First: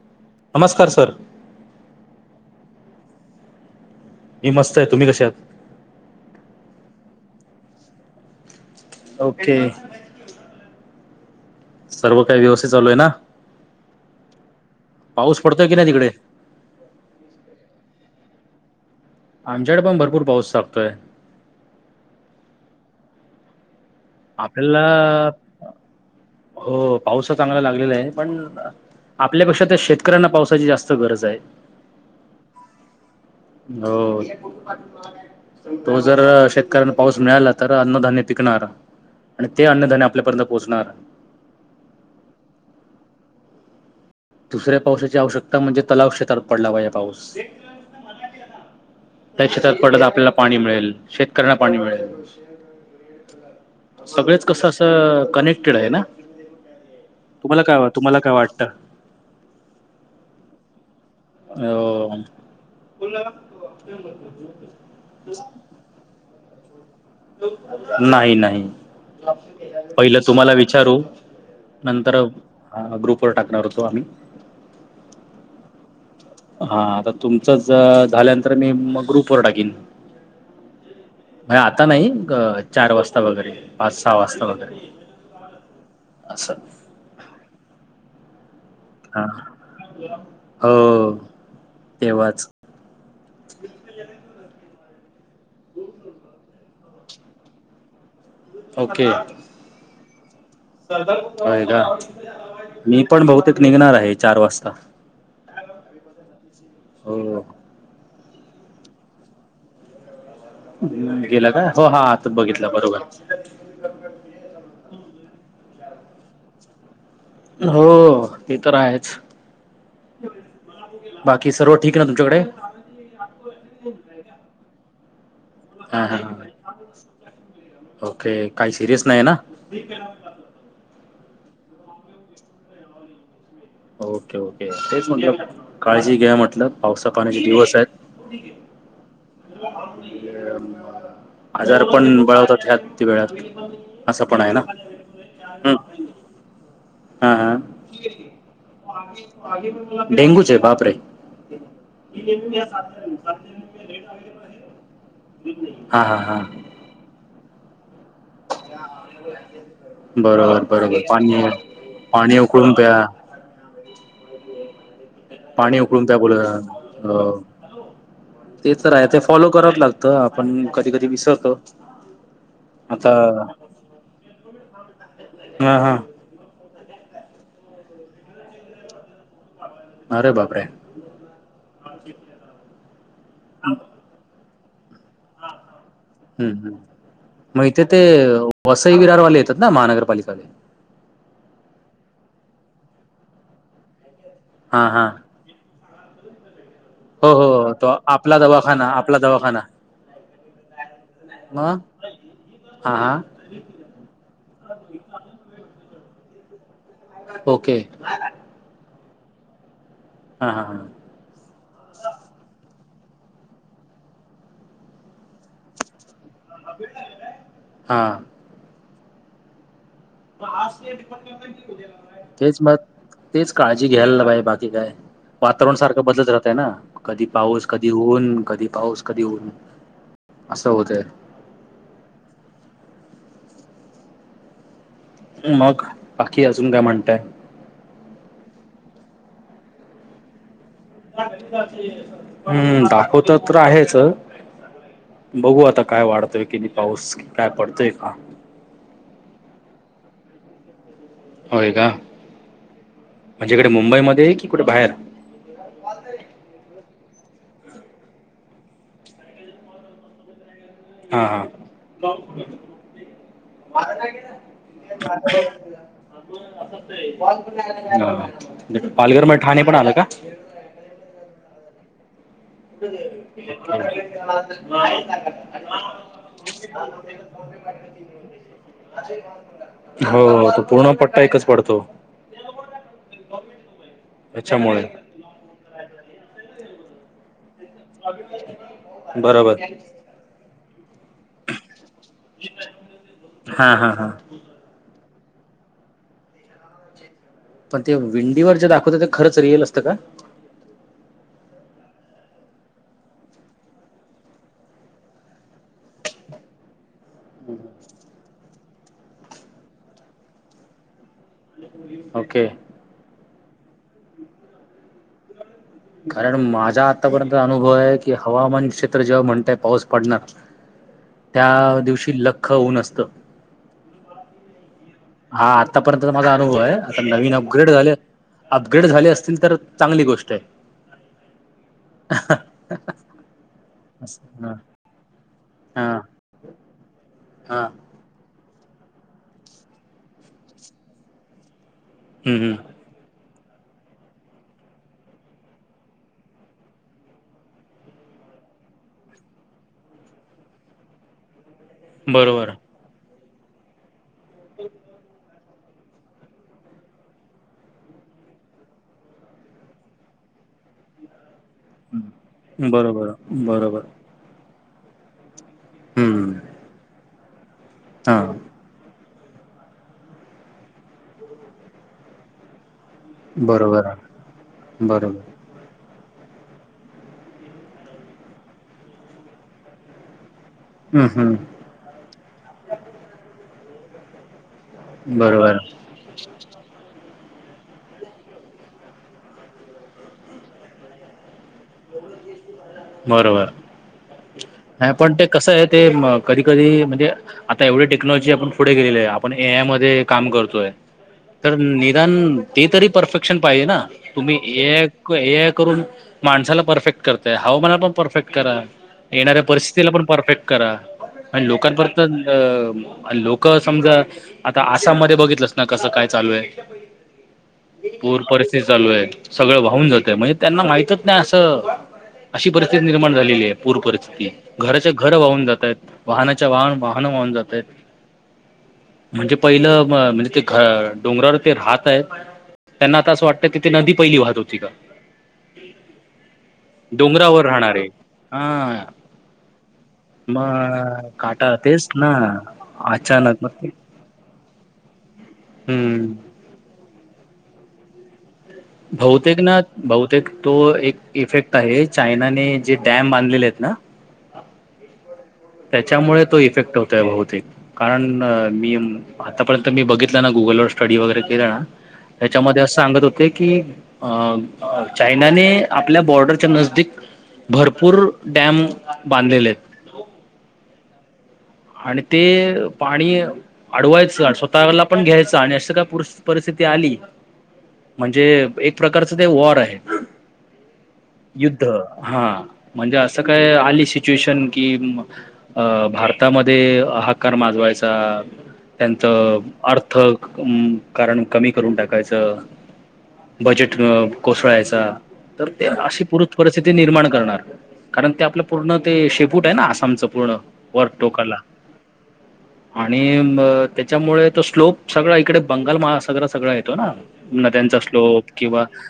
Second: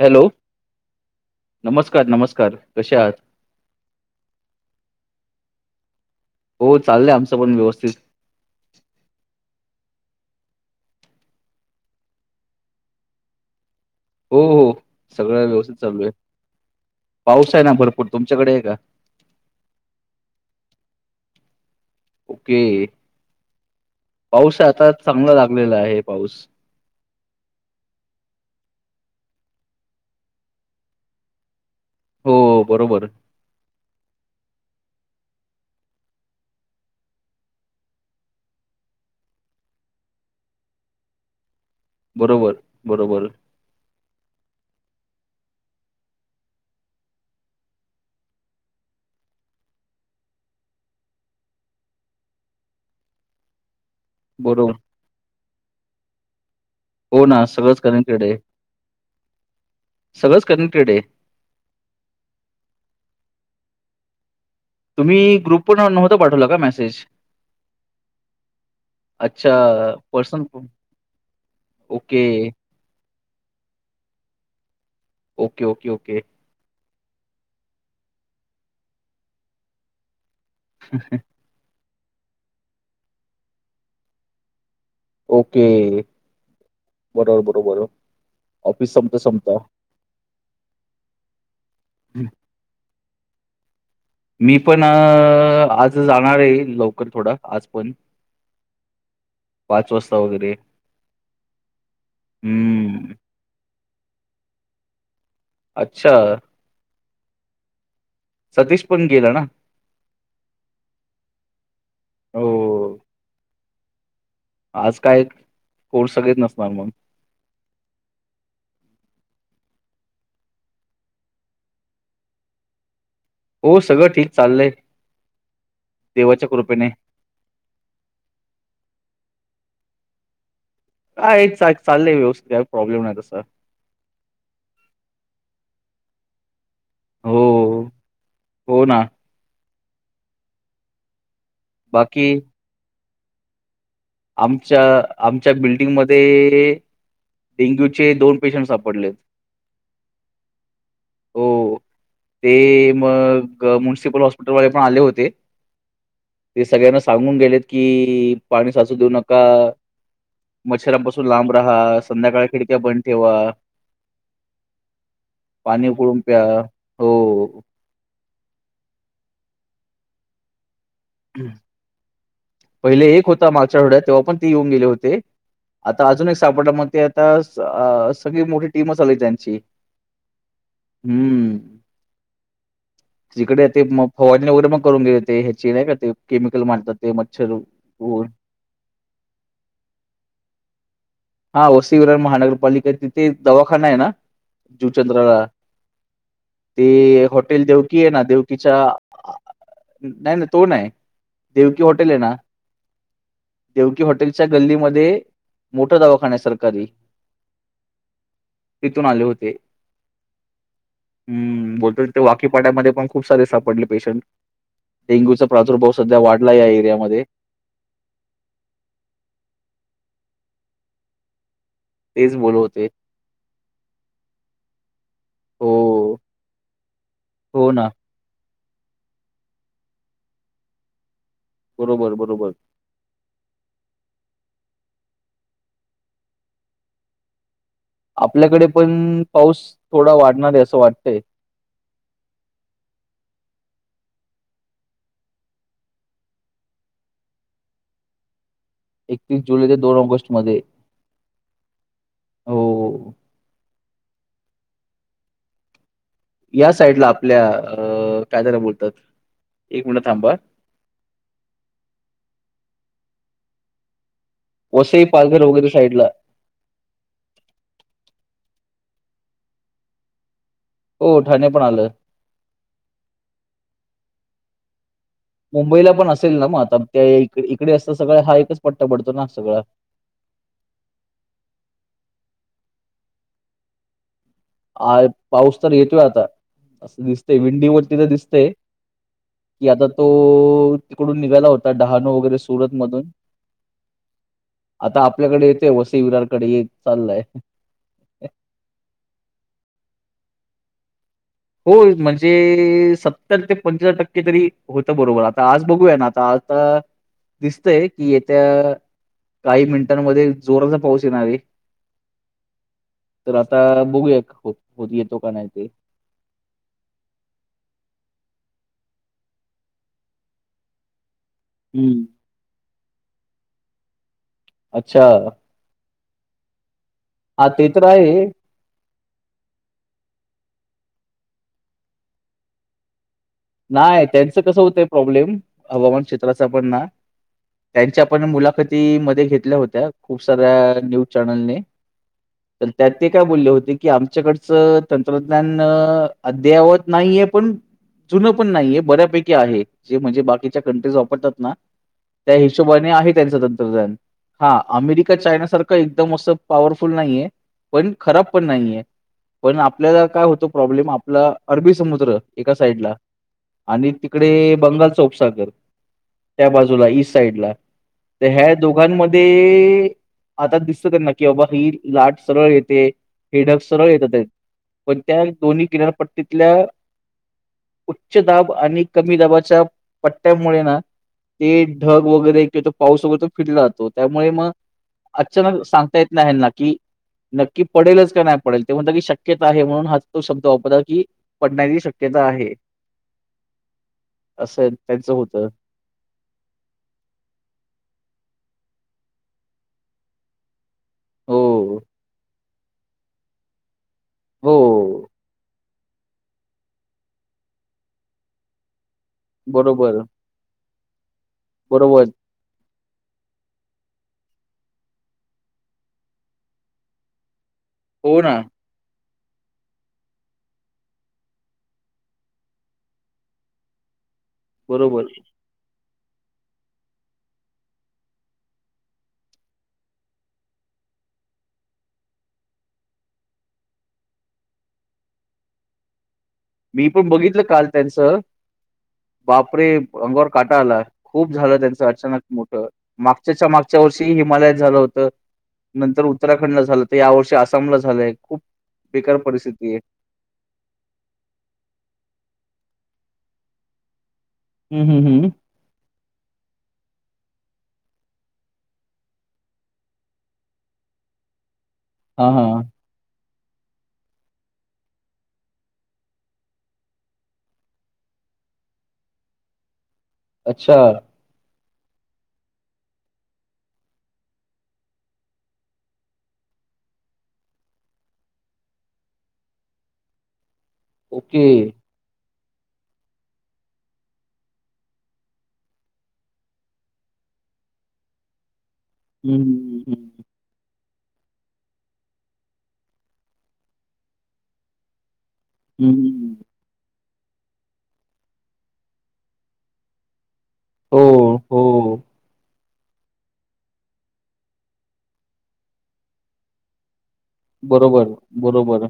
Hello, नमस्कार sir नमस्कार नमस्कार! कसे आहात? मी मस्त आहे. तुम्ही कशा आहात? हो चाललंय आमचं पण व्यवस्थित. ओके. सर्व काही व्यवस्थित चालू आहे ना? हो हो, पाऊस सगळं पडतोय व्यवस्थित की नाही चालू तिकडे आहे. पाऊस आहे ना भरपूर, तुमच्याकडे आहे का? आमच्याकड पण भरपूर पाऊस लागतोय हू पाऊस आपल्याला आता चांगला लागलेला आहे पाऊस हो पाऊस तर चांगला लागलेला आहे पण आपल्यापेक्षा त्या शेतकऱ्यांना पावसाची जास्त गरज हाय हो बरोबर हो हो जर शेतकऱ्यांना पाऊस मिळाला तर अन्नधान्य पिकणार ते अन्नधान्य आपल्यापर्यंत पोहोचणार बरोबर बरोबर दुसऱ्या पावसाची आवश्यकता म्हणजे तलाव क्षेत्रात पडला पाहिजे पाऊस त्या शेतात पडत आपल्याला पाणी मिळेल शेतकऱ्यांना पाणी मिळेल सगळेच कस बरोबर अस कनेक्टेड हाय ना हो ना तुम्हाला काय सगळंच वा- तुम्हाला कनेक्टेड काय हाय वाटतं सगळंच कनेक्टेड हाय हो तुम्ही ग्रुप पण नव्हता पाठवला का मेसेज नाही नाही अच्छा पहिलं पर्सन तुम्हाला विचारू नंतर ओके ग्रुप वर टाकणार होतो आम्ही ओके ओके ओके हा आता तुमचच झाल्यानंतर मी मग ग्रुप वर टाकीन [unintelligible] नाही आता नाही चार वाजता वगैरे पाच सहा वाजता वगैरे ओके असं बरोबर बरोबर ऑफिस संपता हा संपता हो तेव्हाच [unintelligible] मी पण आज जाणारये लवकर थोड आज पण ओके वाजता वगैरे. होय का मी हम्म. पण बहुतेक निघणार आहे चार वाजता अच्छा हो सतीश पण गेला ना गेला का हो हा आता बघितलं हो. बरोबर आज काय कोर्स सगळेच नसणार मग हो ते तर आहेच बाकी सर्व ठीक ना तुमच्याकडे हो सगळ ठीक चाललय हा हा हा. देवाच्या कृपेने ओके काय सिरीयस नाहीये ना काय चाललंय व्यवस्थित काय प्रॉब्लेम नाही तसा ओके ओके तेच म्हटलं काळजी घ्या म्हटलं पावसा पाण्याचे दिवस हो, आहेत हो ना. आजार पण बाकी बळवतात ह्यात वेळात असं पण आहे ना आमच्या आमच्या हम्म बिल्डिंगमध्ये हा हा. डेंग्यूचे दोन पेशंट्स डेंगूचे बापरे हो. ते मग मुनसिपल हॉस्पिटलवाले पण आले होते हा हा हा ते सगळ्यांना सांगून गेलेत कि पाणी साचू देऊ नका बरोबर बरोबर मच्छरांपासून पाणी लांब राहा पाणी संध्याकाळ उकळून खिडक्या बंद प्या ठेवा पाणी उकळून प्या बोलत हो ते तर आहे ते, फॉलो कराव लागतं आपण. कधी कधी विसरतो पहिले आता. [unintelligible] तेव्हा पण ते येऊन गेली होती, हा हा आता अजून एक सापडला मग त्या त्यावेळेस अं.. सगळी मोठी टीमच आली आमची. अरे बापरे. हम्म. [inaudible] तिकडे हम्म ते मग फवारनी वगैरे, मग करून घ्यायचे हेचे नाही का. ते हम् केमिकल हम् मारतात ते मच्छर मग इथे ते हो. वसई विरारवाले येतात ना, महानगरपालिकेवाले. हा ओसी विरार महानगरपालिका तिथे, दवाखाना आहे ना हा जो हा चंद्रा. ते हो हो हॉटेल हो, तो देवकी आहे ना, आपला देवकीच्या दवाखाना आपला दवाखाना नाही तो नाही. मग देवकी हॉटेल आहे ना आं. देवकी हॉटेलच्या गल्लीमध्ये, मोठं दवाखाना आहे सरकारी. ओके. तिथून आले होते. हा हा. हम् बोलतो ते वाकीपाट्यामध्ये पण, खूप सारे सापडले पेशंट डेंग्यूचा. प्रादुर्भाव सध्या वाढलाय या एरियामध्ये. हां. [unintelligible] तेच बोलतं मग होते. तेच काळजी घ्यायला पाहिजे, बाकी काय. हो वातावरण सारखं बदलत राहतय ना, कधी पाऊस हो ना कधी ऊन, कधी पाऊस. कधी ऊन असं होतय. बरोबर, बरोबर. मग बाकी अजून, काय म्हणताय. आपल्याकडे पण, पाऊस थोडा वाढणार आहे असं वाटतंय. हम्म, दाखवत त्र तर आहेच. बघू आता काय वाढतंय कणी, पाऊस काय पडतोय का. एकतीस जुलै ते दोन ऑगस्ट मध्ये. होय का. हो म्हणजे इकडे मुंबईमध्ये ये कुठे बाहेर. पाच तारीख. या साईडला आपल्या, काय त्याला बोलतात एक मिंट थांब हं. हा हा. वसई, पालघर वगैरे साईडला. पालघर, मग ठाणे पण आलं का. हो, ठाणे पण आलं. [unintelligible] मुंबईला पण असेल ना मग आता, इ इकडे असतं सगळ हा एकच पट्टा पडतो ना सगळां. हो. तो पूर्ण पट्टा एकच पडतो. त्याच्यामुळे आ पाऊस तर येतोय आता. असं दिसते विंडी वरती तर दिसतंय. बरोबर. की आता तो तिकडून निघाला होता, डहाणू वगैरे सुरत मधून. हा हा हा. आता आपल्याकडे येतेय. वसई विरारकडे येत चालाय. पण ते विंडीवर जे दाखवत, ते खरंच रीयल असतं का. होय, म्हणजे सत्तर ते पंच्यासर टक्के तरी होतं बरोबर, आता आज बघूया ना आ ता आता दिसतंय की, येत्या काही मिनिटांमध्ये जोराचा पाऊस येणारं आहे. ओके. तर आता बघूयात, हो येतो का नाही ते. कारण माझा आतापर्यंत अनुभव आहे की, हवामान क्षेत्र जेव्हा म्हणतंय पाऊस पडणार त्या हम्म. दिवशी लख्ख ऊन असतं. अच्छा? हा आत्तापर्यंतचा माझा अनुभव आहे, आता नवीन हां ते अपग्रेड तर झाले आहे अपग्रेड झाले असतील तर, चांगली गोष्ट आहे. [unintelligible] नाय, त्यांचं हा कसं होतंय प्रॉब्लेम, हा हवामान क्षेत्राचा पण ना हा त्यांच्या पण मुलाखती मध्ये घेतल्या होत्या, खूप साऱ्या न्यूज चॅनलने. हं, हं. पण त्यात ते काय बोलले होते की, आमच्याकडचं तंत्रज्ञान अद्ययावत नाहीये पण जुन पण नाही आहे, बऱ्यापैकी आहे. जे म्हणजे, बाकीच्या कंट्रीज वापरतात ना त्या बरोबर हिशोबा ने आहे त्यांचं तंत्रज्ञान. हा, अमेरिका चायनासारखं एकदम असं पॉवरफुल नाहीये, पण खराब पण नाही आहे. पण आपल्याला काय होतो प्रॉब्लेम, आपला अरबी एका साईडला बरं. आणि तिकडे बंगालचा उपसागर. हम्म. त्या बाजूला, ईस्ट साईडला हा तर ह्या दोघांमध्ये, आता दिसत त्यांना की बाबा ही लाट सरळ येते हे ढग सरळ बरोबर येत आहेत, पण बरोबर त्या दोन्ही किनारपट्टीतल्या उच्च दाब आणि कमी दाबाच्या पट्ट्यामुळे ना हम्, हम्. ते ढग वगैरे तिथं पाऊस वैगरे [unintelligible] राहतो त्यामुळे मग बरोबर अचानक सांगता येत नाही हेंना कि नक्की पडेलच का नाही पडेल, ते म्हणत की शक्यता आहे, म्हणून हा तो शब्द वापरला की पडण्याची शक्यता आहे. बरोबर, असं नाही पण त्यांचं ते होतं कस आहे ते कधी, कधी म्हणजे आता एवढी टेक्नॉलॉजी आपण पुढे गेलेली आहे, आपण ए आय मध्ये काम करतोय. तर हो निदान ते तरी परफेक्शन पाहिजे ना? तुम्ही ए हो. आय करून माणसाला परफेक्ट करता हवामानाला पण परफेक्ट करा, येणाऱ्या परिस्थितीला बरोबर, पण परफेक्ट करा, आणि बरोबर. लोकांपर्यंत लोक समजा, आता आसाममध्ये बघितलंस ना, कसं काय चालू आहे. [inaudible] हो पूर ना, परिस्थिती चालू आहे, सगळं वाहून जातय, म्हणजे त्यांना माहितच नाही असं अशी परिस्थिती निर्माण झालेली आहे, पूर परिस्थिती घराच्या बरोबर. घर वाहून जातय. वाहनाच्या वाहन, वाहन वाहून जात आहेत. म्हणजे, पहिलं म्हणजे ते डोंगरावर ते राहत आहेत. त्यांना आता असं वाटतं की, ते नदी पहिली वाहत होती का? मी पण बघितलं डोंगरावर काल राहणारे त्यांचं. हा बापरे, अंगावर काटा आला, मग खूप काटा झालं त्यांचं तेच ना अचानक मोठ. मागच्या अचानक त्याच्या मग मागच्या वर्षी, हिमालयात झाल होतं. नंतर हम्म उतरा खंडला झालं होतं. या वर्षी आसामला झालंय. खूप बेकार बहुतेक ना, परिस्थिती आहे. बहु तेक तो एक इफेक्ट आहे. चायना ने जे डॅम बांधलेलेयत ना. हम्, हम, हम्म. त्याच्यामुळे तो इफेक्ट होतोय बहुतेक. कारण, मी आतापर्यंत मी बघितलं ना, गुगलवर स्टडी वगैरे केलं ना. हां, त्याच्यामध्ये हां. असं सांगत होते कि, अ चायनाने आपल्या बॉर्डरच्या नजदीक भरपूर, डॅम बांधलेलेयत. अच्छा. आणि ते, पाणी अडवायचं अन् स्वतःला पण घ्यायचं. आणि अशी काय पुरस्थी- परिस्थिती आली म्हणजे, एक प्रकारचं ते वॉर आहे. ओके. युद्ध. हा. म्हणजे असं काय, आली सिच्युएशन कि अ भारत तामध्ये हाकार माजवायचा. हं, त्यांचं हं, अर्थ हं, हं. कारण कमी करून टाकायचं. बजेट कोसळायचा. तर ते हं, अशी पुर हं. परिस्थिती निर्माण करणार. कारण ते आपलं पूर्ण ते शेपूटय ना, आसामचं पूर्ण. वर हो, टोकाला. हो. आणि ब त्याच्यामुळे तो स्लोप, सगळा इकडे बंगाल महासागरा सगळा येतो ना. नद्यांचा बरोबर, स्लोप किंवा बरोबर.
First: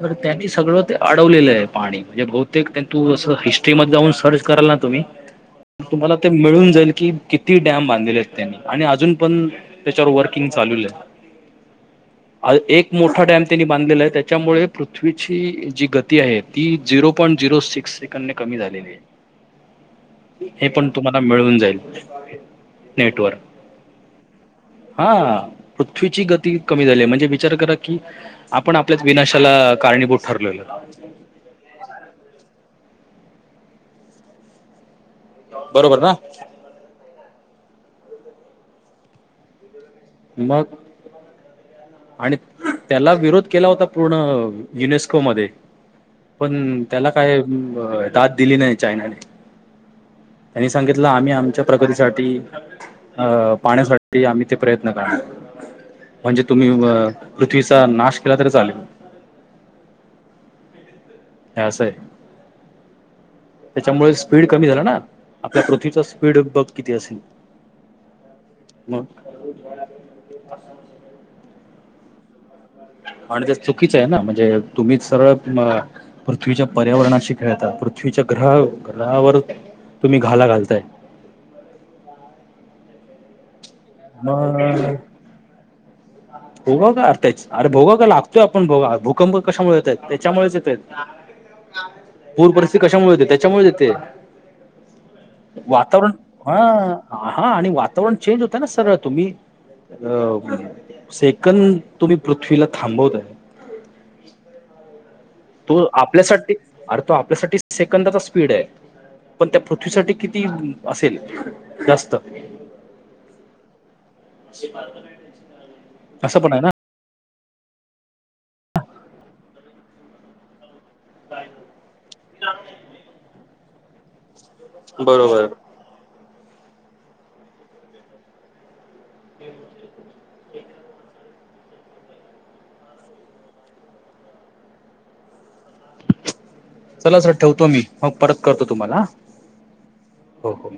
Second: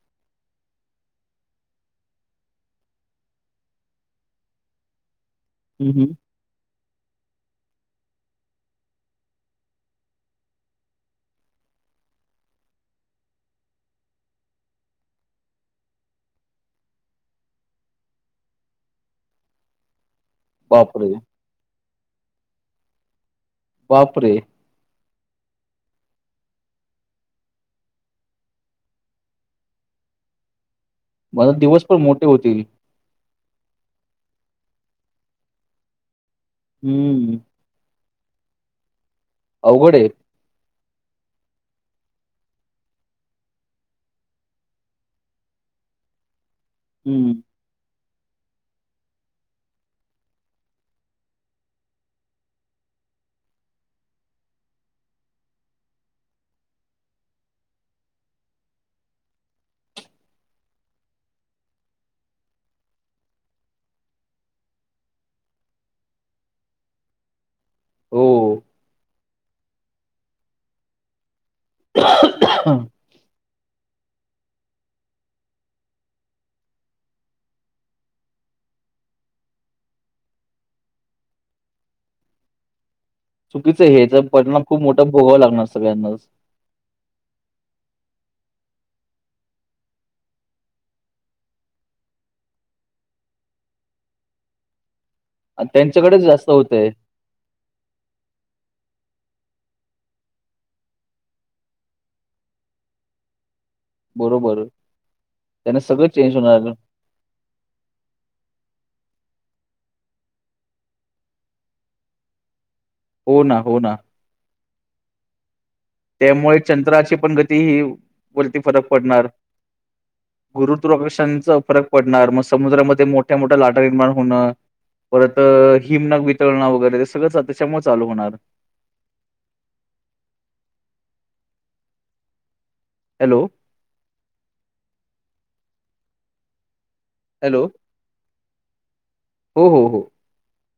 तर त्यांनी सगळं ते अडवलेलंय पाणी. म्हणजे बहुतेक त्यांन तू असं, हिस्ट्रीमधे जाऊन सर्च कराल ना तुम्ही हं, तुम्हाला हं. ते मिळून जाईल कि, किती डॅम बांधलेलेयत त्यांनी. आणि अजून पण त्याच्यावर वर्किंग चालविलय. आ एक मोठा डॅम त्यांनी बांधलेलाय, त्याच्यामुळे पृथ्वीची जी गती आहे. ती झिरो पॉईंट झिरो सिक्स सेकंदनी कमी झालेलीय. हे पण बापरे! तुम्हाला मिळून जाईल. नेटवर. वापरे! हा. पृथ्वीची गती कमी झालीय. म्हणजे विचार करा की आपण आपल्याच विनाशाला कारणीभूत ठरलेलो. मग आता दिवस पण मोठे होतील. बरोबर ना? अम्म. अवघडय. मग. आणि त्याला विरोध केला होता पूर्ण, युनेस्कोमध्ये. पण त्याला हम्म काय, दाद दिली नाही चायनाने. आणि सांगितलं, आम्ही आमच्या प्रगतीसाठी अ पाण्यासाठी, आम्ही ते प्रयत्न करणार. म्हणजे तुम्ही अ पृथ्वीचा, नाश केला तरी चालेल. हे असंय. त्याच्यामुळे स्पीड कमी झाला ना. आपल्या पृथ्वीचा स्पीड बघ किती असेल. हो मग. [inaudible] आणि ते चुकीचं आहे ना, म्हणजे तुम्हीच सरळ पृथ्वीच्या पर्यावरणाशी खेळता, पृथ्वीच्या ग्रह ग्रहावर तुम्ही घाला घालताय. चुकीचं आहे हेचा परिणाम खूप मोठा भोगावं लागणार सगळ्यांनाच. भोगो आता, अरे भोगो का लागतोय आपण भोगा, भूकंप कशामुळे येताय? त्याच्यामुळेच येताय. पूर परिस्थिती कशामुळे होेते? त्याच्यामुळे येते. आणि वातावरण, त्यांच्याकडेच जास्त हा, होतंय हा आणि वातावरण चेंज होत ना सरळ, तुम्ही अ सेकंद तुम्ही पृथ्वीला थांबवताय. बरोबर. त्यांना तो सगळं चेंज आपल्यासाठी, होणार अरे तो आपल्यासाठी सेकंदाचा स्पीड आहे. पण त्या पृथ्वीसाठी किती असेल जास्त? हो ना, हो ना. [unintelligible] त्यामुळे आहे ना चंद्राचे पण गती. वरती फरक पडणार, गुरुत्वाकर्षणाचा फरक पडणार, मग समुद्रामध्ये मोठ्या मोठ्या लाटा निर्माण होणं, परत बरोबर हिमनवी तळण वगैरे, ते सगळंच त्याच्यामुळे चालू होणार. [unintelligible] हॅलो. चला सर, हॅलो ठेवतो मी, मग परत करतो तुम्हाला. हो हो हो. हो हो.